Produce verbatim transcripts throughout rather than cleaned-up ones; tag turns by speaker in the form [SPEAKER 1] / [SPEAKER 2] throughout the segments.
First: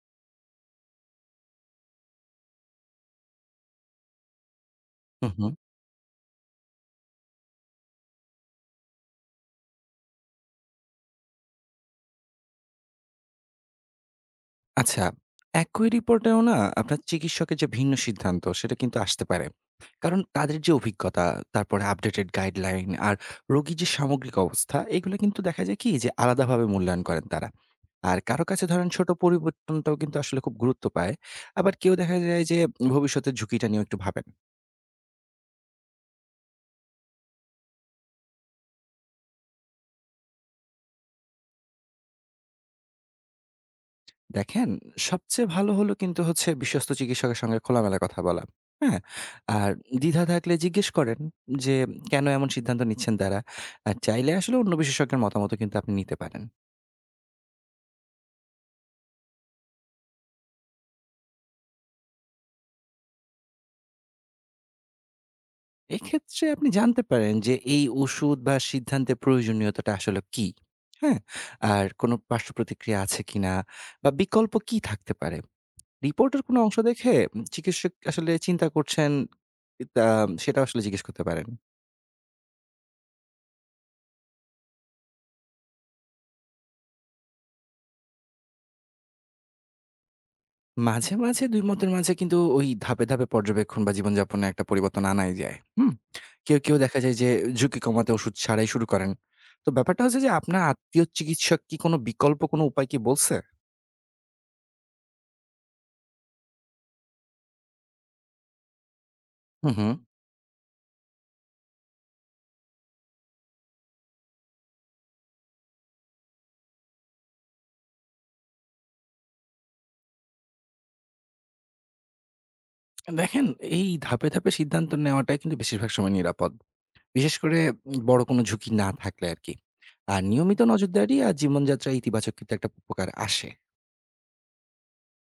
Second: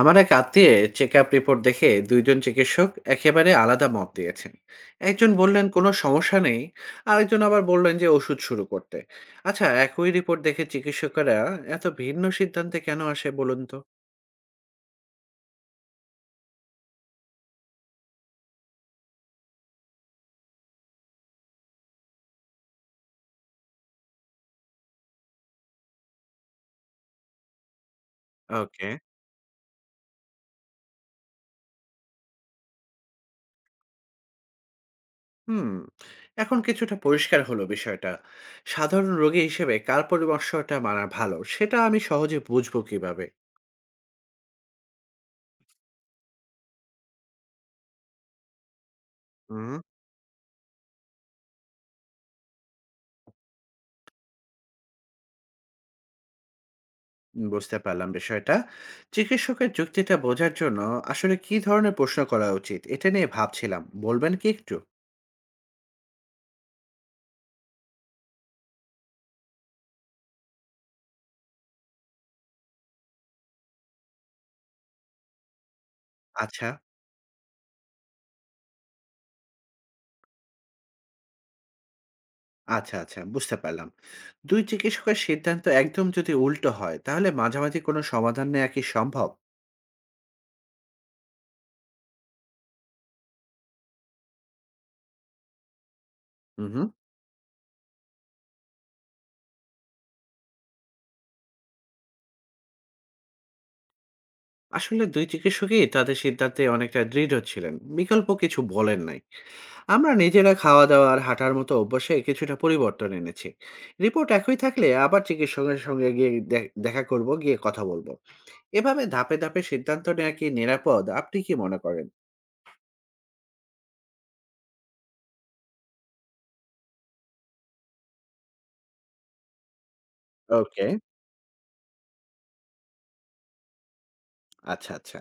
[SPEAKER 1] আমার এক আত্মীয় চেক আপ রিপোর্ট দেখে দুইজন চিকিৎসক একেবারে আলাদা মত দিয়েছেন। একজন
[SPEAKER 2] হুম, হুম।
[SPEAKER 1] বললেন কোনো সমস্যা নেই, আরেকজন আবার বললেন যে ওষুধ শুরু করতে। আচ্ছা, একই রিপোর্ট দেখে চিকিৎসকেরা এত ভিন্ন সিদ্ধান্তে কেন আসে বলুন তো?
[SPEAKER 2] আচ্ছা, একই রিপোর্টেও না আপনার চিকিৎসকের যে ভিন্ন সিদ্ধান্ত সেটা কিন্তু আসতে পারে। কারণ তাদের যে অভিজ্ঞতা, তারপরে আপডেটেড গাইডলাইন আর রোগীর যে সামগ্রিক অবস্থা এগুলো কিন্তু দেখা যায় কি যে আলাদাভাবে মূল্যায়ন করেন তারা। আর কারো কাছে ধরেন
[SPEAKER 1] ওকে।
[SPEAKER 2] ছোট পরিবর্তনটাও কিন্তু আসলে খুব গুরুত্ব পায়। আবার কেউ দেখা যায় যে ভবিষ্যতের ঝুঁকিটা নিয়েও একটু ভাবেন।
[SPEAKER 1] হুম। এখন কিছুটা পরিষ্কার হলো বিষয়টা। সাধারণ রোগী হিসেবে কার পরামর্শটা মানা ভালো সেটা আমি সহজে বুঝবো কিভাবে?
[SPEAKER 2] দেখেন, সবচেয়ে ভালো হলো কিন্তু হচ্ছে বিশ্বস্ত চিকিৎসকের সঙ্গে খোলামেলা কথা বলা। হ্যাঁ? আর
[SPEAKER 1] হুম।
[SPEAKER 2] দ্বিধা থাকলে জিজ্ঞেস করেন যে কেন এমন সিদ্ধান্ত নিচ্ছেন তারা। আর চাইলে আসলে অন্য বিশেষজ্ঞের মতামতও কিন্তু আপনি নিতে পারেন।
[SPEAKER 1] বুঝতে পারলাম বিষয়টা। চিকিৎসকের যুক্তিটা বোঝার জন্য আসলে কী ধরনের প্রশ্ন করা উচিত? এটা নিয়ে ভাবছিলাম। বলবেন কি একটু?
[SPEAKER 2] এক্ষেত্রে আপনি জানতে পারেন যে এই ওষুধ বা সিদ্ধান্তের প্রয়োজনীয়তাটা আসলে কী? হ্যাঁ? আর কোনো পার্শ্বপ্রতিক্রিয়া আছে কিনা বা বিকল্প কি থাকতে পারে? রিপোর্টের কোনো
[SPEAKER 1] আচ্ছা,
[SPEAKER 2] অংশ দেখে চিকিৎসক আসলে চিন্তা করছেন তা সেটাও আসলে জিজ্ঞেস করতে পারেন।
[SPEAKER 1] আচ্ছা, আচ্ছা, বুঝতে পারলাম। দুই চিকিৎসকের সিদ্ধান্ত একদম যদি উল্টো হয় তাহলে মাঝামাঝি কোনো সমাধান নেয়া কি সম্ভব?
[SPEAKER 2] মাঝে, মাঝে দুই মতের মাঝে কিন্তু ওই ধাপে, ধাপে পর্যবেক্ষণ বা জীবনযাপনে একটা পরিবর্তন আনাই যায়। হুম? কেউ,
[SPEAKER 1] হুম,
[SPEAKER 2] কেউ
[SPEAKER 1] হুম।
[SPEAKER 2] দেখা যায় যে ঝুঁকি কমাতে ওষুধ ছাড়াই শুরু করেন। তো ব্যাপারটা হচ্ছে যে আপনার আত্মীয় চিকিৎসক কি কোনো বিকল্প কোনো উপায় কি বলছে?
[SPEAKER 1] আসলে দুই চিকিৎসকই তাদের সিদ্ধান্তে অনেকটা দৃঢ় ছিলেন। বিকল্প কিছু বলেন নাই।
[SPEAKER 2] হুম, হুম।
[SPEAKER 1] আমরা নিজেরা খাওয়া-দাওয়া আর হাঁটার মতো অভ্যাসে কিছুটা পরিবর্তন এনেছি। রিপোর্ট একই থাকলে আবার চিকিৎসকের সঙ্গে গিয়ে দে দেখা করব, গিয়ে কথা বলব। এভাবে ধাপে, ধাপে সিদ্ধান্ত নেওয়া কি নিরাপদ? আপনি কি মনে করেন?
[SPEAKER 2] দেখেন এই ধাপে, ধাপে সিদ্ধান্ত নেওয়াটাই কিন্তু বেশিরভাগ সময় নিরাপদ। বিশেষ করে উম বড় কোনো ঝুঁকি না থাকলে আরকি। আর নিয়মিত
[SPEAKER 1] ওকে।
[SPEAKER 2] নজরদারি আর জীবনযাত্রায় ইতিবাচক কিন্তু একটা উপকার আসে।
[SPEAKER 1] আচ্ছা, আচ্ছা।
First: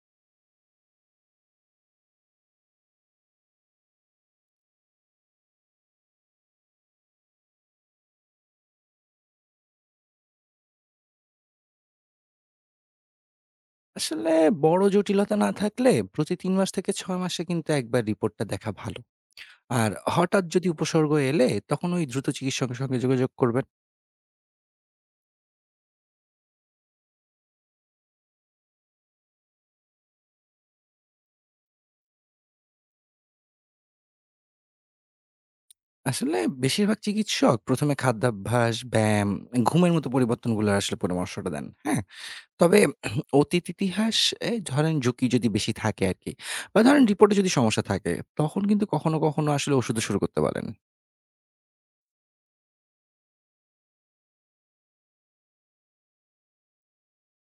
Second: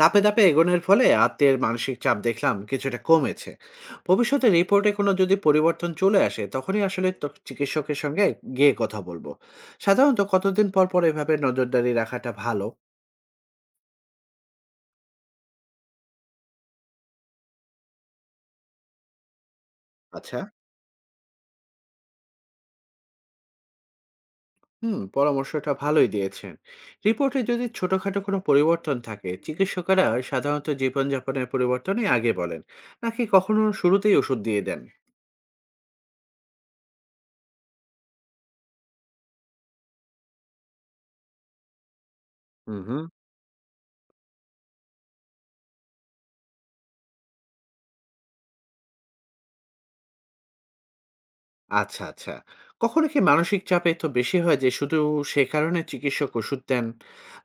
[SPEAKER 1] ধাপে, ধাপে এগোনোর ফলে আত্মের মানসিক চাপ দেখলাম কিছুটা কমেছে। ভবিষ্যতে রিপোর্টে কোনো যদি পরিবর্তন চলে আসে, তখনই আসলে ত চিকিৎসকের সঙ্গে গিয়ে কথা বলবো। সাধারণত কতদিন পর, পর এভাবে নজরদারি রাখাটা ভালো?
[SPEAKER 2] আসলে বড় জটিলতা না থাকলে প্রতি তিন মাস থেকে ছয় মাসে কিন্তু একবার রিপোর্টটা দেখা ভালো। আর
[SPEAKER 1] আচ্ছা।
[SPEAKER 2] হঠাৎ যদি উপসর্গ এলে তখন ওই দ্রুত চিকিৎসকের সঙ্গে যোগাযোগ করবেন।
[SPEAKER 1] হুম, পরামর্শটা ভালোই দিয়েছেন। রিপোর্টে যদি ছোটখাটো কোনো পরিবর্তন থাকে, চিকিৎসকেরা সাধারণত জীবনযাপনের পরিবর্তনই আগে বলেন, নাকি কখনো শুরুতেই ওষুধ দিয়ে দেন?
[SPEAKER 2] আসলে বেশিরভাগ চিকিৎসক প্রথম এ খাদ্যাভ্যাস, ব্যায়াম, ঘুমের মতো পরিবর্তনগুলোর আসলে পরামর্শটা দেন। হ্যাঁ? তবে
[SPEAKER 1] হুম, হুম।
[SPEAKER 2] অতীত ইতিহাস এ ধরেন ঝুঁকি যদি বেশি থাকে আরকি বা ধরেন রিপোর্টে যদি সমস্যা থাকে, তখন কিন্তু কখনো, কখনো আসলে ওষুধও শুরু করতে বলেন।
[SPEAKER 1] আচ্ছা, আচ্ছা। কখনো কি মানসিক চাপে তো বেশি হয় যে শুধু সে কারণে চিকিৎসক ওষুধ দেন?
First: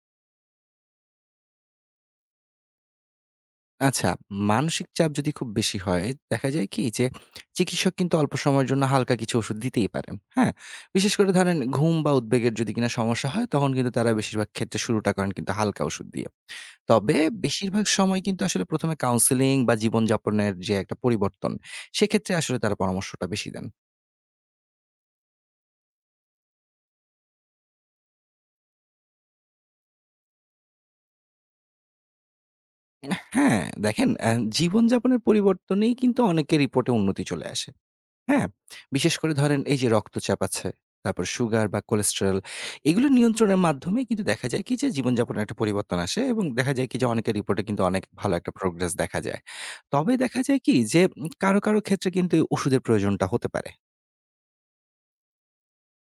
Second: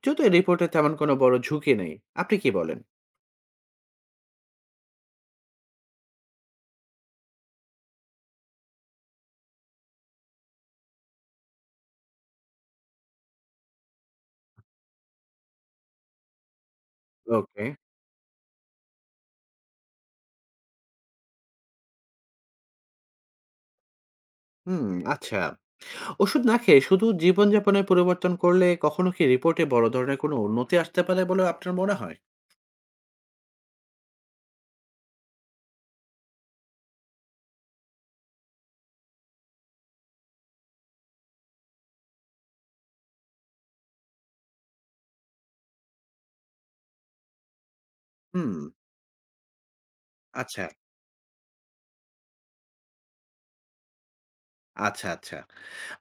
[SPEAKER 1] যদিও রিপোর্টে তেমন কোনো বড় ঝুঁকি নেই। আপনি কি বলেন?
[SPEAKER 2] আচ্ছা, মানসিক চাপ যদি খুব বেশি হয়, দেখা যায় কি যে চিকিৎসক কিন্তু অল্প সময়ের জন্য হালকা কিছু ওষুধ দিতেই পারেন। হ্যাঁ? বিশেষ করে ধরেন ঘুম বা উদ্বেগের যদি কিনা সমস্যা হয়, তখন কিন্তু তারা বেশিরভাগ ক্ষেত্রে শুরুটা করেন কিন্তু হালকা ওষুধ দিয়ে। তবে
[SPEAKER 1] ওকে।
[SPEAKER 2] বেশিরভাগ সময় কিন্তু আসলে প্রথম এ কাউন্সেলিং বা জীবনযাপনের যে একটা পরিবর্তন, সেক্ষেত্রে আসলে তারা পরামর্শটা বেশি দেন।
[SPEAKER 1] হুম, আচ্ছা। ওষুধ না খেয়ে শুধু জীবনযাপনে পরিবর্তন করলে কখনো কি রিপোর্টে বড় ধরনের কোনো উন্নতি আসতে পারে বলে আপনার মনে হয়?
[SPEAKER 2] হ্যাঁ, দেখেন অ্যা জীবনযাপনের পরিবর্তনেই কিন্তু অনেকের রিপোর্টে উন্নতি চলে আসে। হ্যাঁ, বিশেষ করে ধরেন এই যে রক্তচাপ আছে, তারপর সুগার বা কোলেস্টেরল এগুলো নিয়ন্ত্রণের মাধ্যমে কিন্তু দেখা যায় কি যে জীবনযাপনে একটা পরিবর্তন আসে এবং দেখা যায় কি যে অনেকের রিপোর্টে কিন্তু অনেক ভালো একটা
[SPEAKER 1] হুম,
[SPEAKER 2] প্রোগ্রেস দেখা যায়। তবে দেখা যায়
[SPEAKER 1] আচ্ছা,
[SPEAKER 2] কি যে উম কারো, কারো ক্ষেত্রে কিন্তু এই ওষুধের প্রয়োজনটা হতে পারে।
[SPEAKER 1] আচ্ছা, আচ্ছা।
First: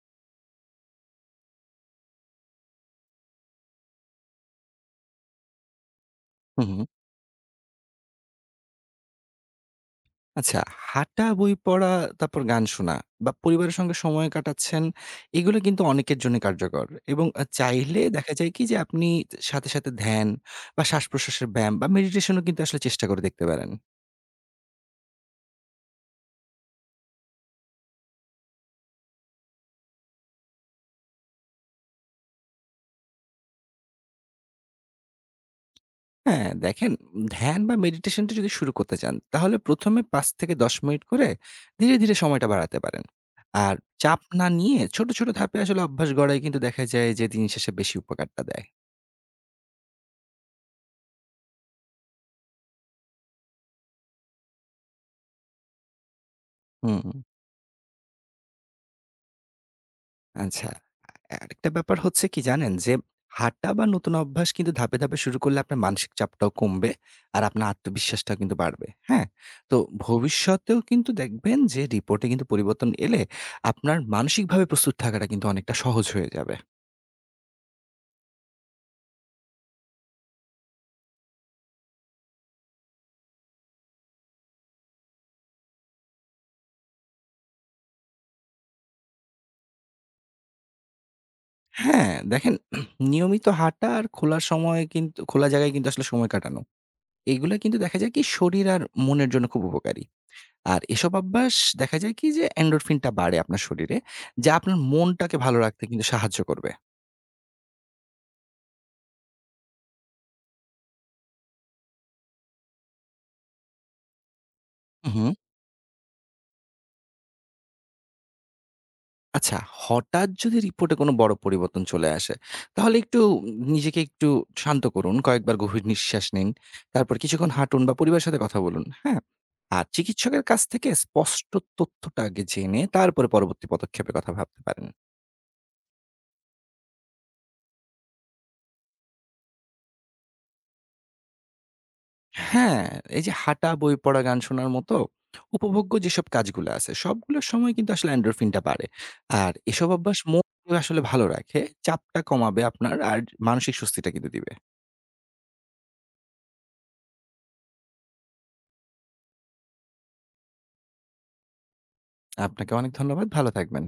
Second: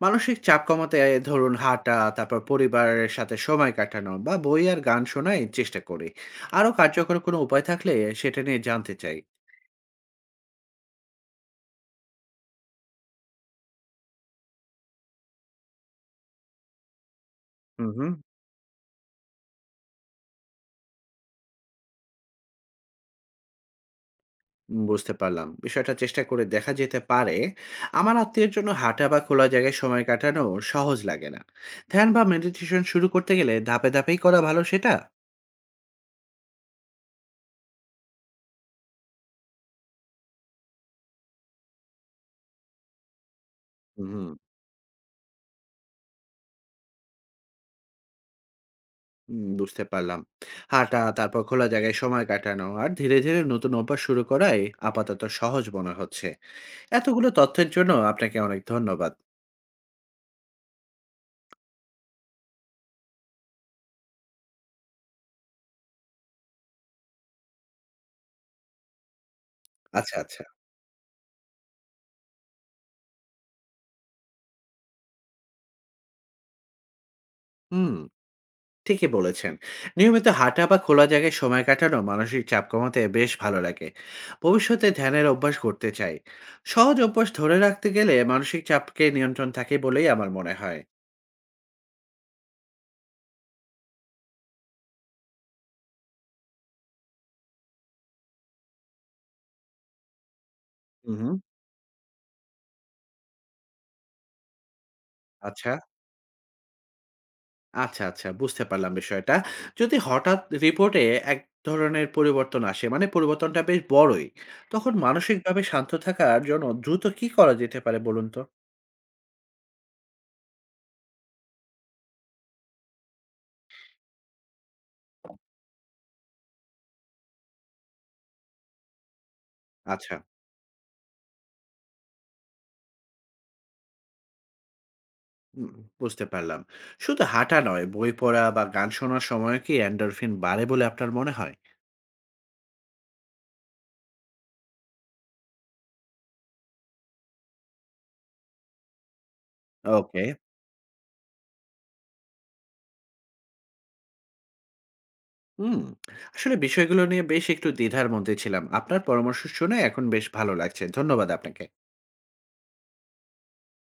[SPEAKER 1] মানসিক চাপ কমাতে ধরুন হাঁটা, তারপর পরিবারের সাথে সময় কাটানো বা বই আর গান শোনাই চেষ্টা করি।
[SPEAKER 2] হুম,
[SPEAKER 1] আরো
[SPEAKER 2] হুম।
[SPEAKER 1] কার্যকর কোনো উপায় থাকলে সেটা নিয়ে জানতে চাই।
[SPEAKER 2] আচ্ছা হাঁটা, বই পড়া, তারপর গান শোনা বা পরিবারের সঙ্গে সময় কাটাচ্ছেন এগুলো কিন্তু অনেকের জন্য কার্যকর এবং আ
[SPEAKER 1] হুম,
[SPEAKER 2] চাইলে
[SPEAKER 1] হুম।
[SPEAKER 2] দেখা যায় কি যে আপনি সাথে, সাথে ধ্যান বা শ্বাসপ্রশ্বাসের ব্যায়াম বা মেডিটেশন ও কিন্তু আসলে চেষ্টা করে দেখতে পারেন।
[SPEAKER 1] উম বুঝতে পারলাম। বিষয়টা চেষ্টা করে দেখা যেতে পারে। আমার আত্মীয়ের জন্য হাঁটা বা খোলা জায়গায় সময় কাটানো সহজ লাগে না। ধ্যান বা মেডিটেশন শুরু করতে গেলে ধাপে ধাপেই করা ভালো সেটা?
[SPEAKER 2] হ্যাঁ, দেখেন ধ্যান বা মেডিটেশনটা যদি শুরু করতে চান, তাহলে প্রথম এ পাঁচ থেকে দশ মিনিট করে ধীরে, ধীরে সময়টা বাড়াতে পারেন। আর চাপ
[SPEAKER 1] হুম।
[SPEAKER 2] না নিয়ে ছোট, ছোট ধাপে আসলে অভ্যাস গড়াই কিন্তু দেখা যায় যে দিন শেষে বেশি উপকারটা দেয়।
[SPEAKER 1] উম বুঝতে পারলাম। হাঁটা, তারপর খোলা জায়গায় সময় কাটানো আর ধীরে, ধীরে নতুন অভ্যাস শুরু করাই আপাতত সহজ মনে হচ্ছে।
[SPEAKER 2] হুম,
[SPEAKER 1] এতগুলো তথ্যের জন্য আপনাকে অনেক ধন্যবাদ।
[SPEAKER 2] আচ্ছা। আরেকটা ব্যাপার হচ্ছে কি জানেন? যে হাঁটা বা নতুন অভ্যাস কিন্তু ধাপে, ধাপে শুরু করলে আপনার মানসিক চাপটাও কমবে। আর আপনার আত্মবিশ্বাসটাও কিন্তু বাড়বে। হ্যাঁ? তো
[SPEAKER 1] আচ্ছা, আচ্ছা।
[SPEAKER 2] ভবিষ্যতেও কিন্তু দেখবেন যে রিপোর্টে কিন্তু পরিবর্তন এলে আপনার মানসিকভাবে প্রস্তুত থাকাটা কিন্তু অনেকটা সহজ হয়ে যাবে।
[SPEAKER 1] হুম। ঠিকই বলেছেন। নিয়মিত হাঁটা বা খোলা জায়গায় সময় কাটানো মানসিক চাপ কমাতে বেশ ভালো লাগে। ভবিষ্যতে ধ্যানের অভ্যাস করতে চাই। সহজ অভ্যাস ধরে রাখতে গেলে মানসিক চাপকে নিয়ন্ত্রণ থাকে বলেই আমার মনে হয়।
[SPEAKER 2] হ্যাঁ, দেখেন নিয়মিত হাঁটা আর খোলা সময় কিন্তু খোলা জায়গায় কিন্তু আসলে সময় কাটানো। এগুলা কিন্তু দেখা যায় কি শরীর আর মনের জন্য খুব উপকারী। আর এসব
[SPEAKER 1] হু, হুম।
[SPEAKER 2] অভ্যাস দেখা যায় কি যে এন্ডোরফিন টা বাড়ে আপনার শরীরে, যা আপনার মনটাকে ভালো
[SPEAKER 1] আচ্ছা,
[SPEAKER 2] রাখতে কিন্তু সাহায্য করবে।
[SPEAKER 1] আচ্ছা, আচ্ছা, বুঝতে পারলাম বিষয়টা। যদি হঠাৎ রিপোর্টে এক ধরনের পরিবর্তন আসে, মানে পরিবর্তনটা বেশ বড়ই, তখন
[SPEAKER 2] উহু।
[SPEAKER 1] মানসিকভাবে শান্ত থাকার জন্য দ্রুত কী করা যেতে পারে বলুন তো?
[SPEAKER 2] আচ্ছা, হঠাৎ যদি রিপোর্টে কোনো বড় পরিবর্তন চলে আসে, তাহলে একটু নিজেকে একটু শান্ত করুন। কয়েকবার গভীর নিঃশ্বাস নিন। তারপর কিছুক্ষণ হাঁটুন বা পরিবারের সাথে কথা বলুন। হ্যাঁ? আর
[SPEAKER 1] আচ্ছা।
[SPEAKER 2] চিকিৎসকের কাছ থেকে স্পষ্ট তথ্যটা আগে জেনে তারপরে পরবর্তী পদক্ষেপের কথা ভাবতে পারেন।
[SPEAKER 1] হুম, বুঝতে পারলাম। শুধু হাঁটা নয়, বই পড়া বা গান শোনার সময়ও কি এন্ডরফিন বাড়ে বলে আপনার মনে হয়?
[SPEAKER 2] হ্যাঁ, এই যে হাঁটা, বই পড়া, গান শোনার মতো উপভোগ্য যেসব কাজগুলো আছে, সবগুলোর সময় কিন্তু আসলে এন্ডোরফিনটা বাড়ে। আর এসব অভ্যাস
[SPEAKER 1] ওকে।
[SPEAKER 2] মনকে আসলে ভালো রাখে, চাপটা কমাবে আপনার আর মানসিক স্বস্তিটা কিন্তু দিবে।
[SPEAKER 1] হুম। আসলে বিষয়গুলো নিয়ে বেশ একটু দ্বিধার মধ্যে ছিলাম। আপনার পরামর্শ শুনে এখন বেশ ভালো লাগছে। ধন্যবাদ আপনাকে।
[SPEAKER 2] আপনাকে অনেক ধন্যবাদ। ভালো থাকবেন।